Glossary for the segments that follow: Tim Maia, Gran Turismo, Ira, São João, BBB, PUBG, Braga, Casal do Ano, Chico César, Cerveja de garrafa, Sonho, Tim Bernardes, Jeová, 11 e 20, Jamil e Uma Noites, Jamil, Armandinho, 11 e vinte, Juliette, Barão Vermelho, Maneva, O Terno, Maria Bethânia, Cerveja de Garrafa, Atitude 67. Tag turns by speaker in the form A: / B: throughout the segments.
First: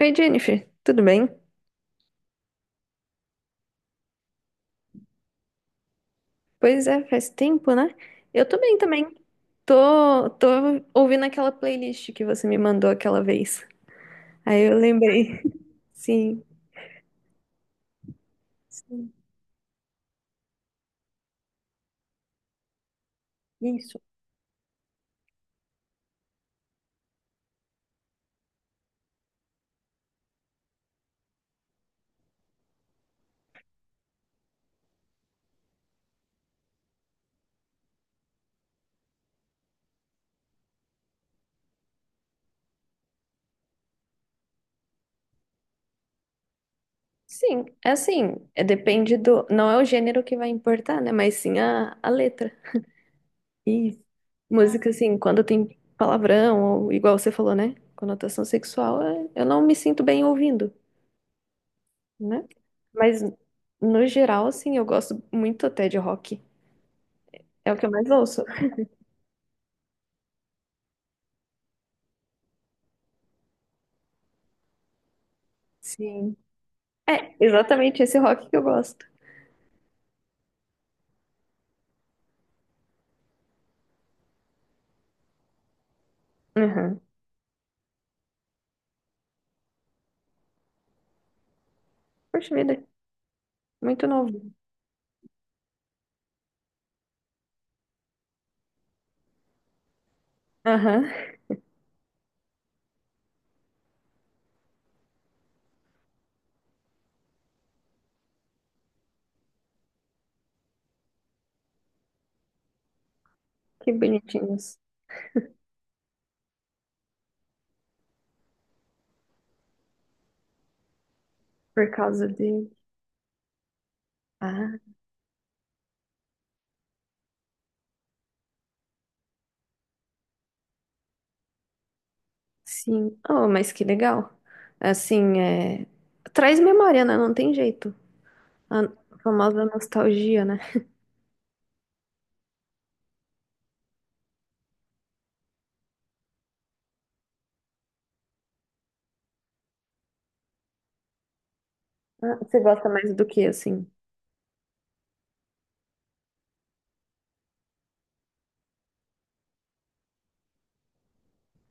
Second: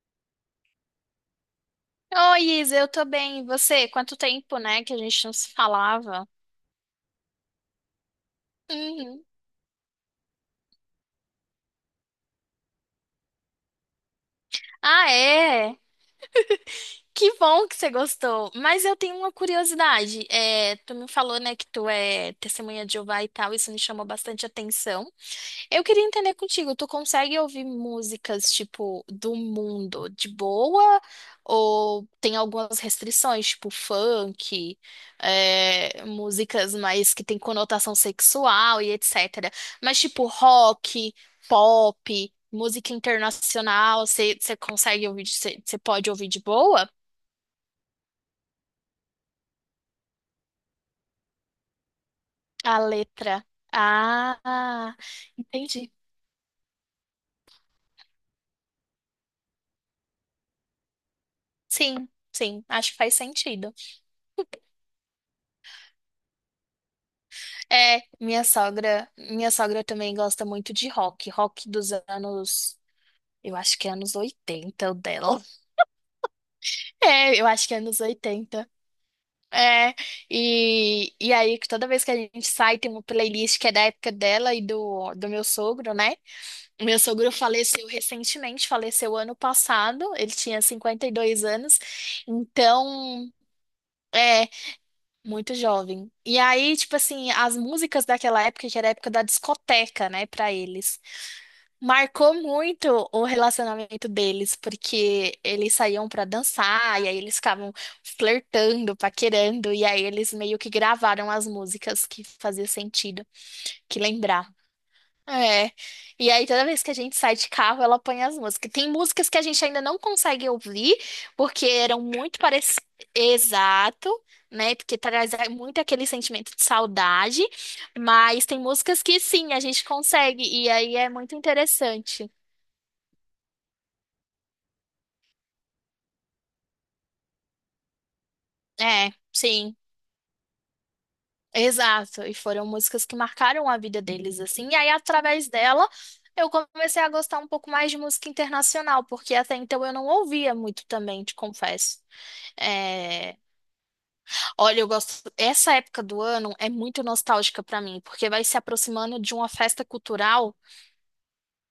A: Oi, Jennifer, tudo bem?
B: Oi, Isa, eu tô bem. E você? Quanto tempo, né, que a gente não se falava?
A: Pois é, faz tempo, né? Eu tô bem também.
B: Uhum.
A: Tô ouvindo aquela playlist que você me mandou aquela vez. Aí eu
B: Ah,
A: lembrei.
B: é?
A: Sim,
B: Que bom que você gostou. Mas eu
A: sim,
B: tenho uma curiosidade. É, tu me falou, né, que tu é testemunha de Jeová e tal, isso me
A: isso.
B: chamou bastante atenção. Eu queria entender contigo, tu consegue ouvir músicas, tipo, do mundo de boa? Ou tem algumas restrições, tipo funk, é, músicas mais que tem conotação sexual e etc. Mas, tipo, rock, pop, música internacional, você consegue ouvir, você pode ouvir de boa?
A: Sim, é assim, é, depende do. Não é o gênero que vai importar, né? Mas sim a letra.
B: A letra.
A: E música,
B: Ah,
A: assim, quando tem
B: entendi.
A: palavrão, ou igual você falou, né? Conotação sexual, eu não me sinto bem ouvindo,
B: Sim,
A: né?
B: sim, acho que faz
A: Mas
B: sentido.
A: no geral, assim, eu gosto muito até de rock. É o que eu
B: É,
A: mais ouço.
B: minha sogra também gosta muito de rock, rock dos anos, eu acho que é anos 80, o dela.
A: Sim. É,
B: É, eu acho que é anos
A: exatamente esse rock que eu
B: 80.
A: gosto.
B: É, e aí que toda vez que a gente sai tem uma playlist que é da época dela e do meu sogro, né? O meu
A: Aham.
B: sogro faleceu recentemente, faleceu ano passado, ele tinha 52 anos,
A: Poxa vida,
B: então
A: muito novo.
B: é muito jovem. E aí, tipo assim, as músicas daquela época, que era a época da discoteca, né, pra eles.
A: Aham.
B: Marcou muito o relacionamento deles, porque eles saíam pra dançar, e aí eles ficavam flertando, paquerando, e aí eles meio que gravaram as músicas que fazia sentido,
A: Que
B: que lembrava.
A: bonitinhos.
B: É. E aí toda vez que a gente sai de carro, ela põe as músicas. Tem músicas que a gente ainda não consegue ouvir, porque
A: Por
B: eram
A: causa
B: muito
A: dele.
B: parecidas. Exato, né?
A: Ah,
B: Porque traz muito aquele sentimento de saudade, mas tem músicas que sim, a gente consegue, e aí é muito interessante.
A: sim. Oh, mas que legal. Assim, é... Traz memória, né? Não tem jeito. A
B: É,
A: famosa
B: sim,
A: nostalgia, né?
B: exato. E foram músicas que marcaram a vida deles, assim. E aí, através dela, eu comecei a gostar um pouco mais de música internacional, porque até então eu não ouvia muito também, te confesso.
A: Ah, você gosta mais do
B: É,
A: que, assim?
B: olha, eu gosto. Essa época do ano é muito nostálgica pra mim, porque vai se aproximando de uma festa cultural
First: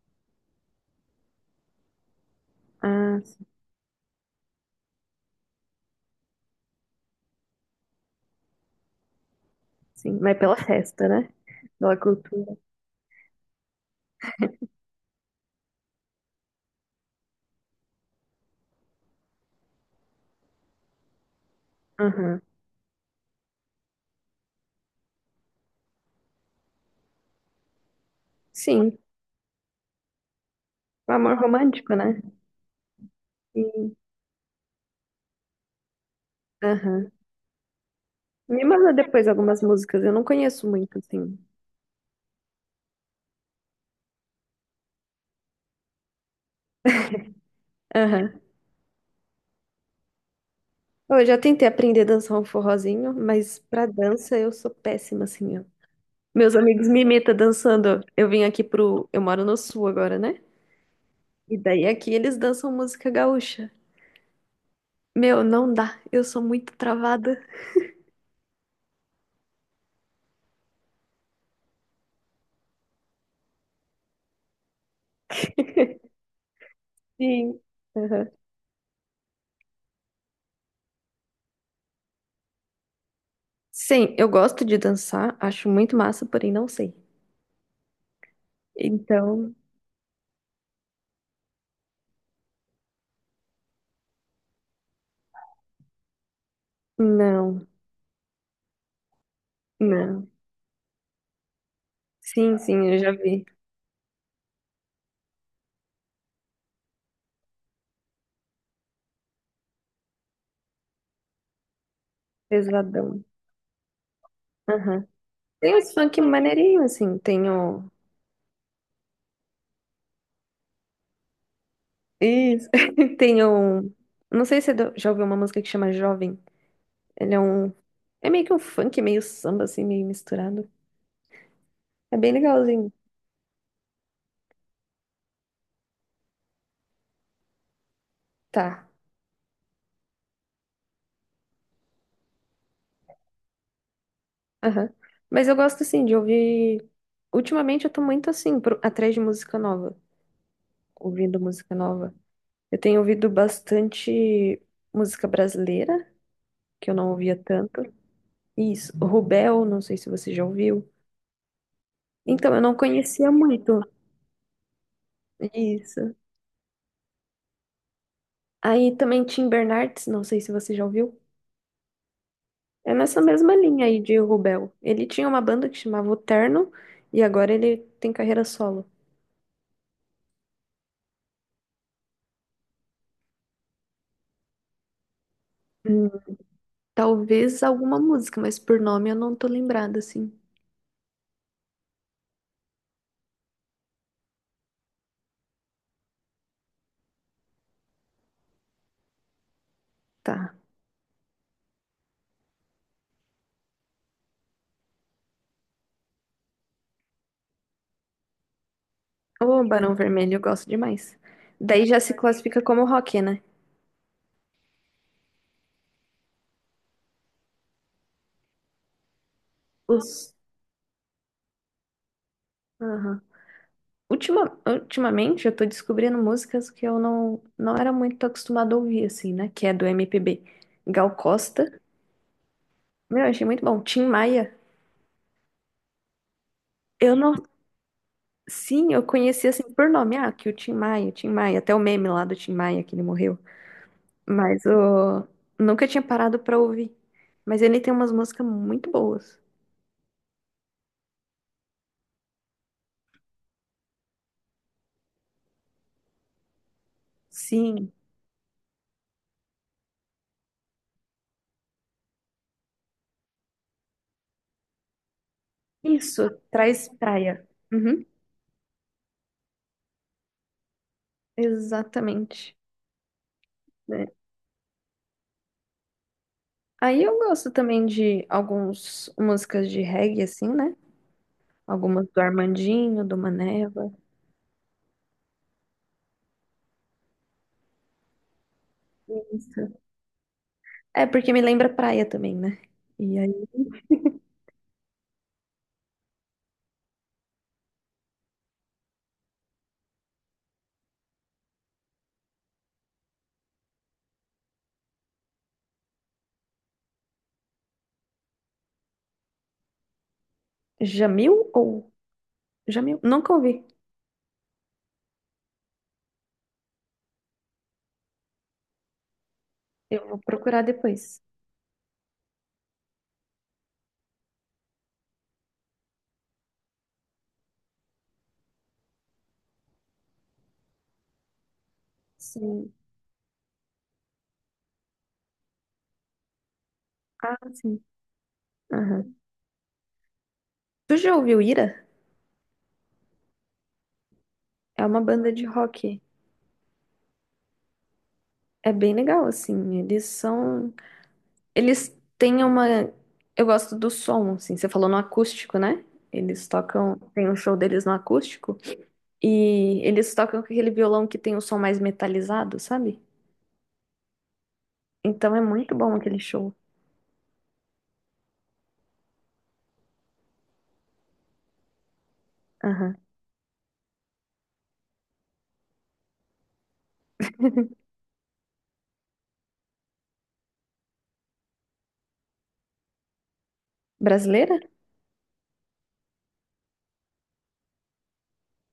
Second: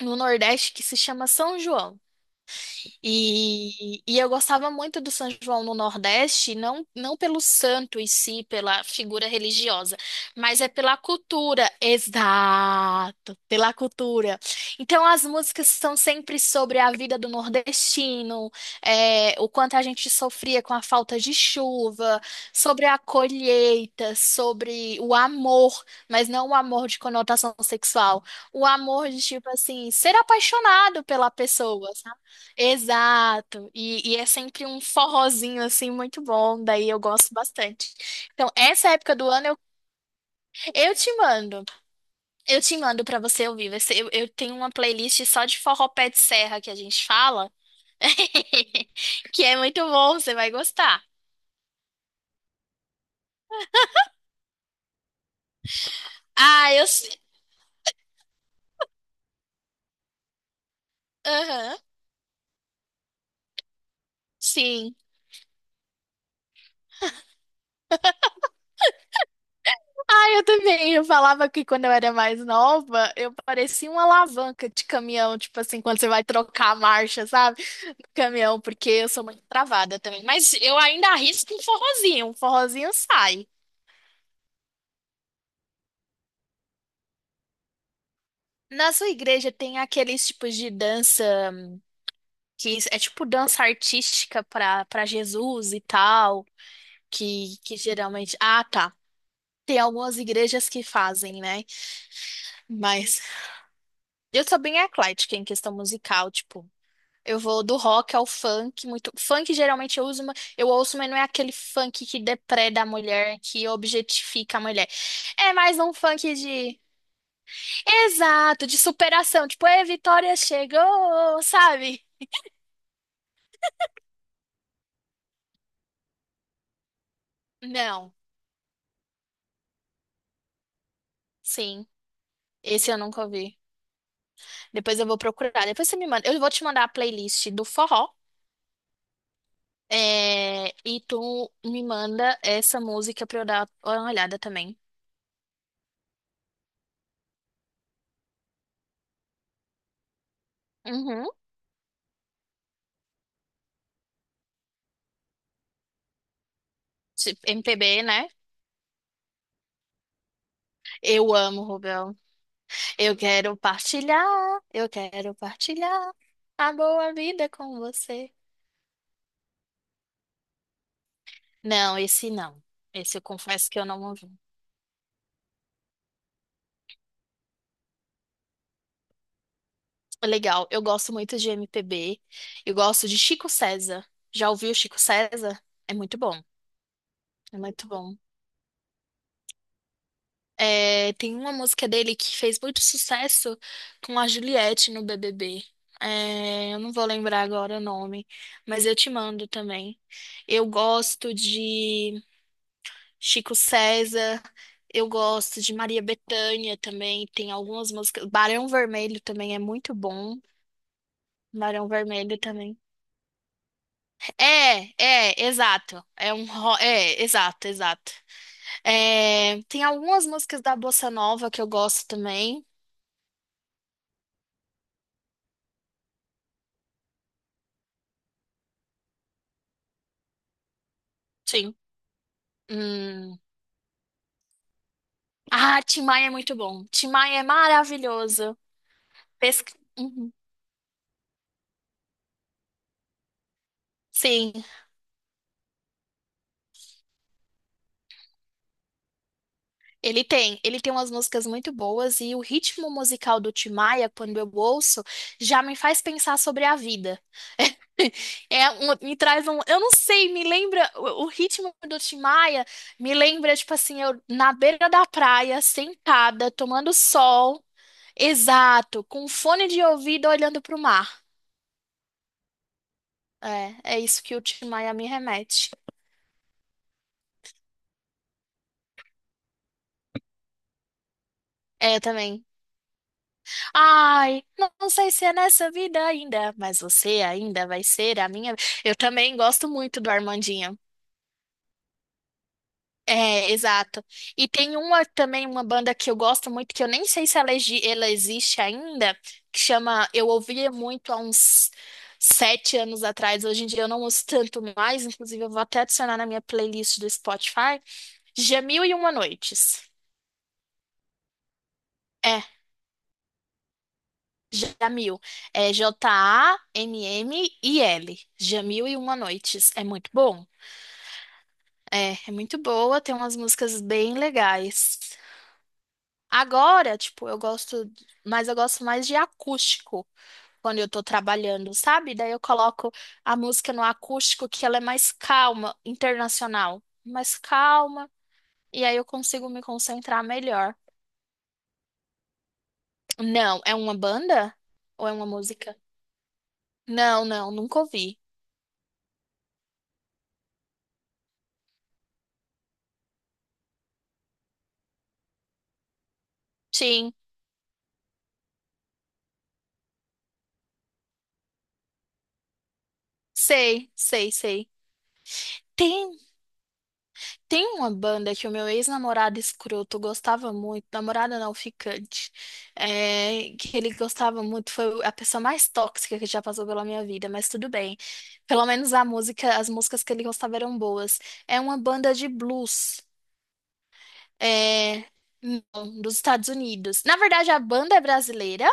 B: no Nordeste que se chama São João.
A: Ah, sim.
B: E eu gostava muito do São João no Nordeste, não, não pelo santo em si, pela figura religiosa,
A: Sim. Mas pela
B: mas é pela
A: festa, né?
B: cultura.
A: Pela cultura.
B: Exato, pela cultura. Então as músicas são sempre sobre a vida do nordestino, é, o quanto a gente sofria com a falta de chuva,
A: Aham.
B: sobre a colheita, sobre o amor, mas não o amor de conotação sexual, o
A: Sim.
B: amor de tipo assim, ser apaixonado
A: O
B: pela
A: amor
B: pessoa.
A: romântico, né?
B: Exato,
A: Sim.
B: e é sempre um forrozinho assim muito bom, daí eu
A: Aham.
B: gosto bastante. Então,
A: Me
B: essa
A: manda
B: época
A: depois
B: do ano
A: algumas músicas, eu não conheço
B: eu
A: muito,
B: te
A: assim.
B: mando, eu te mando pra você ouvir. Eu tenho uma playlist só de forró pé de serra que a gente fala,
A: Aham.
B: que é muito bom, você vai gostar.
A: Eu já tentei aprender a dançar um forrozinho, mas pra dança eu sou péssima, assim. Ó. Meus
B: Ah, eu.
A: amigos me imitam dançando. Eu vim aqui pro. Eu moro no sul agora, né? E
B: Aham,
A: daí aqui eles dançam música gaúcha.
B: sim.
A: Meu, não dá. Eu sou muito travada.
B: Ah, eu também. Eu falava que quando eu era mais nova, eu parecia uma alavanca de caminhão, tipo assim, quando você vai trocar a marcha,
A: Sim.
B: sabe?
A: Aham.
B: Caminhão, porque eu sou muito travada também. Mas eu ainda arrisco um forrozinho sai.
A: Sim, eu gosto de dançar, acho muito massa, porém não sei.
B: Na sua igreja
A: Então,
B: tem aqueles tipos de dança que é tipo dança artística para Jesus e tal, que,
A: não,
B: que geralmente. Ah, tá. Tem algumas
A: não.
B: igrejas que fazem, né?
A: Sim, sim, eu já
B: Mas
A: vi.
B: eu sou bem eclética em questão musical, tipo. Eu vou do rock ao funk, muito. Funk geralmente eu uso, eu ouço, mas não é aquele funk que depreda a
A: Pesadão.
B: mulher, que objetifica a mulher.
A: Aham.
B: É
A: Tem
B: mais
A: uns
B: um
A: funk
B: funk de.
A: maneirinho, assim. Tem o.
B: Exato, de superação. Tipo, é, Vitória chegou, sabe?
A: Isso. Tem o. Não sei se você já ouviu uma música que chama Jovem. Ele é um.
B: Não,
A: É meio que um funk, meio samba, assim, meio misturado.
B: sim.
A: É bem legalzinho.
B: Esse eu nunca ouvi. Depois eu vou procurar. Depois você me manda. Eu vou te mandar a playlist do forró.
A: Tá.
B: É, e tu me manda essa música pra eu dar uma olhada também.
A: Aham. Mas eu gosto, assim, de ouvir. Ultimamente eu tô muito, assim, atrás de música nova.
B: Uhum.
A: Ouvindo música nova. Eu tenho ouvido bastante música brasileira, que eu não ouvia
B: Tipo,
A: tanto.
B: MPB, né?
A: Isso. Rubel, não sei se você já ouviu.
B: Eu amo, Rubel.
A: Então, eu não
B: Eu
A: conhecia
B: quero
A: muito.
B: partilhar, eu quero partilhar
A: Isso.
B: a boa vida com você.
A: Aí também Tim Bernardes, não sei se você já ouviu.
B: Não, esse não.
A: É
B: Esse
A: nessa
B: eu
A: mesma
B: confesso que eu
A: linha aí
B: não
A: de
B: ouvi.
A: Rubel. Ele tinha uma banda que chamava O Terno e agora ele tem carreira solo.
B: É, legal, eu gosto muito de MPB. Eu gosto de Chico César. Já ouviu Chico César? É
A: Hum.
B: muito bom, é
A: Talvez
B: muito
A: alguma
B: bom.
A: música, mas por nome eu não tô lembrada assim.
B: É, tem uma música dele que fez muito sucesso com a Juliette no BBB. É, eu não vou lembrar agora o nome, mas eu te mando também.
A: Tá.
B: Eu gosto de Chico César, eu gosto de Maria Bethânia também. Tem algumas músicas. Barão Vermelho também é
A: O
B: muito
A: Barão Vermelho
B: bom.
A: eu gosto demais. Daí
B: Barão
A: já se
B: Vermelho
A: classifica
B: também.
A: como rock, né?
B: É, exato. É, exato, exato. É, tem algumas
A: Os...
B: músicas da Bossa Nova que eu gosto também.
A: Aham. Ultimamente eu tô descobrindo músicas que eu não era muito acostumada a ouvir, assim, né? Que é do MPB. Gal
B: Sim.
A: Costa. Meu,
B: Hum.
A: achei muito bom. Tim Maia.
B: Ah, Tim Maia é muito bom. Tim
A: Eu não
B: Maia é maravilhoso.
A: Sim, eu conheci assim
B: Pesca...
A: por nome, ah,
B: Uhum.
A: que o Tim Maia, até o meme lá do Tim Maia que ele morreu.
B: Sim,
A: Mas eu nunca tinha parado pra ouvir. Mas ele tem umas músicas muito boas.
B: ele tem. Ele tem umas músicas muito boas e o ritmo musical do Tim Maia, quando eu ouço, já me faz pensar sobre a vida.
A: Sim,
B: É, me traz um. Eu não sei, me lembra. O ritmo do Tim Maia me lembra, tipo assim, eu na beira da praia,
A: isso,
B: sentada,
A: traz
B: tomando
A: praia.
B: sol.
A: Uhum,
B: Exato, com um fone de ouvido olhando pro mar.
A: exatamente.
B: É
A: Né?
B: isso que o Tim Maia me remete.
A: Aí eu gosto também de algumas músicas de reggae, assim, né?
B: É,
A: Algumas do
B: também.
A: Armandinho, do Maneva.
B: Ai, não sei se é nessa vida ainda, mas você ainda vai ser a minha. Eu também gosto
A: Isso.
B: muito do Armandinho.
A: É, porque me lembra praia também, né? E aí,
B: É, exato. E tem uma também, uma banda que eu gosto muito, que eu nem sei se ela existe ainda, que chama. Eu ouvia muito há uns 7 anos atrás, hoje em dia eu não ouço tanto mais, inclusive eu vou até adicionar na minha playlist do Spotify. Jamil e Uma Noites.
A: Jamil ou...
B: É,
A: Jamil? Nunca ouvi.
B: Jamil. É Jammil. Jamil e Uma Noites. É
A: Eu
B: muito
A: vou
B: bom.
A: procurar depois.
B: É muito boa, tem umas músicas bem legais. Agora, tipo, eu gosto, mas eu gosto mais de acústico quando eu tô trabalhando, sabe? Daí eu
A: Sim.
B: coloco a música no acústico que ela é mais calma, internacional,
A: Ah,
B: mais
A: sim.
B: calma, e aí eu
A: Aham.
B: consigo me concentrar melhor.
A: Tu já ouviu Ira?
B: Não, é uma banda
A: É uma
B: ou é uma
A: banda de
B: música?
A: rock.
B: Não, não, nunca ouvi.
A: É bem legal, assim. Eles são. Eles têm uma. Eu gosto do som, assim. Você falou no acústico, né? Eles tocam.
B: Sim,
A: Tem um show deles no acústico. E eles tocam com aquele violão que tem o som mais metalizado, sabe?
B: sei, sei, sei.
A: Então é muito bom aquele show.
B: Tem uma banda que o meu ex-namorado escroto gostava muito, namorada não ficante,
A: Aham.
B: é, que ele gostava muito, foi a pessoa mais tóxica que já passou pela minha vida, mas tudo bem. Pelo menos a música, as músicas que ele gostava eram boas. É uma banda de blues.
A: Brasileira?
B: É, não, dos Estados Unidos. Na verdade, a banda é brasileira,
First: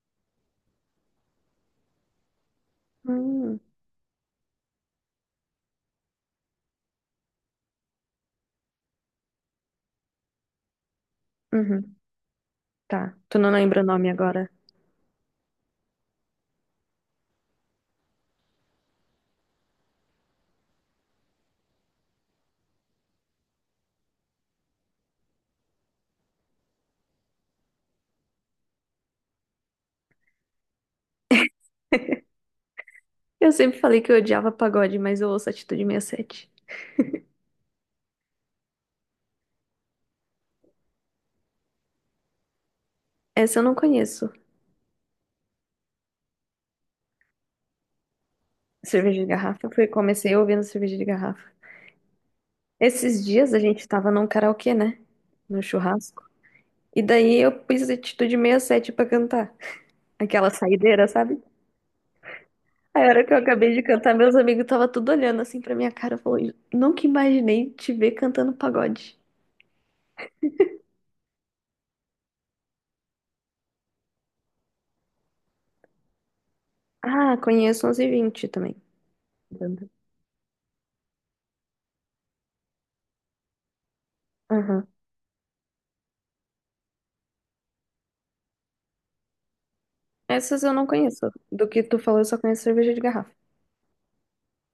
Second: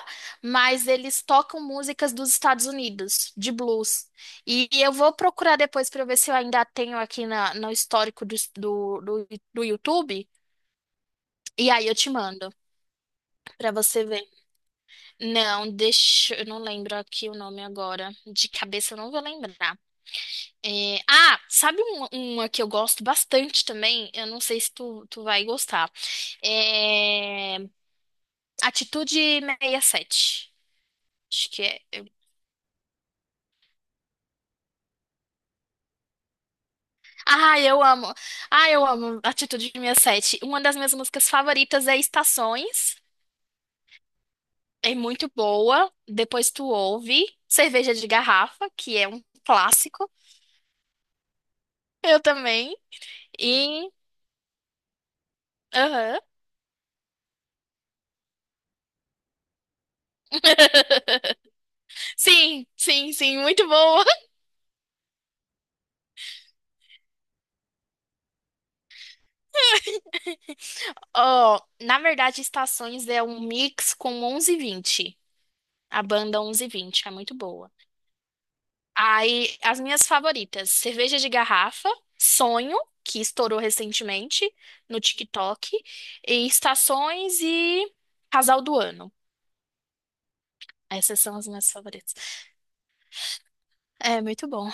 B: mas eles tocam músicas dos Estados Unidos, de
A: Hum.
B: blues. E eu vou procurar depois para ver se eu ainda tenho aqui no histórico do YouTube. E aí
A: Uhum.
B: eu te mando
A: Tá. Tu não
B: para
A: lembra o
B: você
A: nome
B: ver.
A: agora?
B: Não, deixa, eu não lembro aqui o nome agora. De cabeça eu não vou lembrar. É, ah, sabe uma que eu gosto bastante também? Eu não sei se tu vai gostar. É, Atitude 67. Acho que é.
A: Eu sempre falei que eu odiava pagode, mas eu ouço Atitude 67.
B: Ah, eu amo. Ah, eu amo Atitude 67. Uma das minhas músicas favoritas é Estações.
A: Essa eu não conheço.
B: É muito boa. Depois tu ouve Cerveja de Garrafa, que é
A: Cerveja
B: um
A: de garrafa, foi,
B: clássico.
A: comecei ouvindo cerveja de garrafa.
B: Eu também.
A: Esses dias a gente
B: E.
A: tava num karaokê, né? No
B: Aham.
A: churrasco. E daí eu pus atitude 67 pra cantar. Aquela saideira, sabe?
B: Sim,
A: A
B: sim,
A: hora que eu
B: sim, muito
A: acabei de
B: boa.
A: cantar, meus amigos estavam tudo olhando assim pra minha cara. Falou, "Eu nunca imaginei te ver cantando pagode."
B: Ó, na verdade, Estações é um mix com 11 e 20. A banda 11 e 20 é muito
A: Ah,
B: boa.
A: conheço 11 e vinte também.
B: Aí, as
A: Banda.
B: minhas favoritas: cerveja de garrafa, Sonho, que estourou recentemente
A: Aham.
B: no TikTok, e Estações e Casal do Ano.
A: Essas eu não
B: Essas
A: conheço.
B: são as
A: Do
B: minhas
A: que tu
B: favoritas.
A: falou, eu só conheço cerveja de garrafa.
B: É muito bom.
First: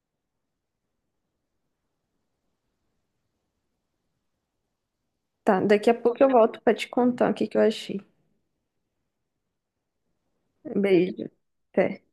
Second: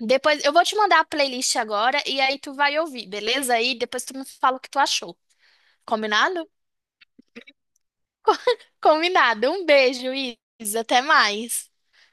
B: Depois eu vou te mandar a playlist agora e aí tu vai ouvir, beleza? Aí depois tu me fala o que tu achou.
A: Tá, daqui a pouco eu
B: Combinado?
A: volto pra te contar o que que eu achei.
B: Combinado. Um beijo, Isa. Até
A: Beijo.
B: mais.
A: Até.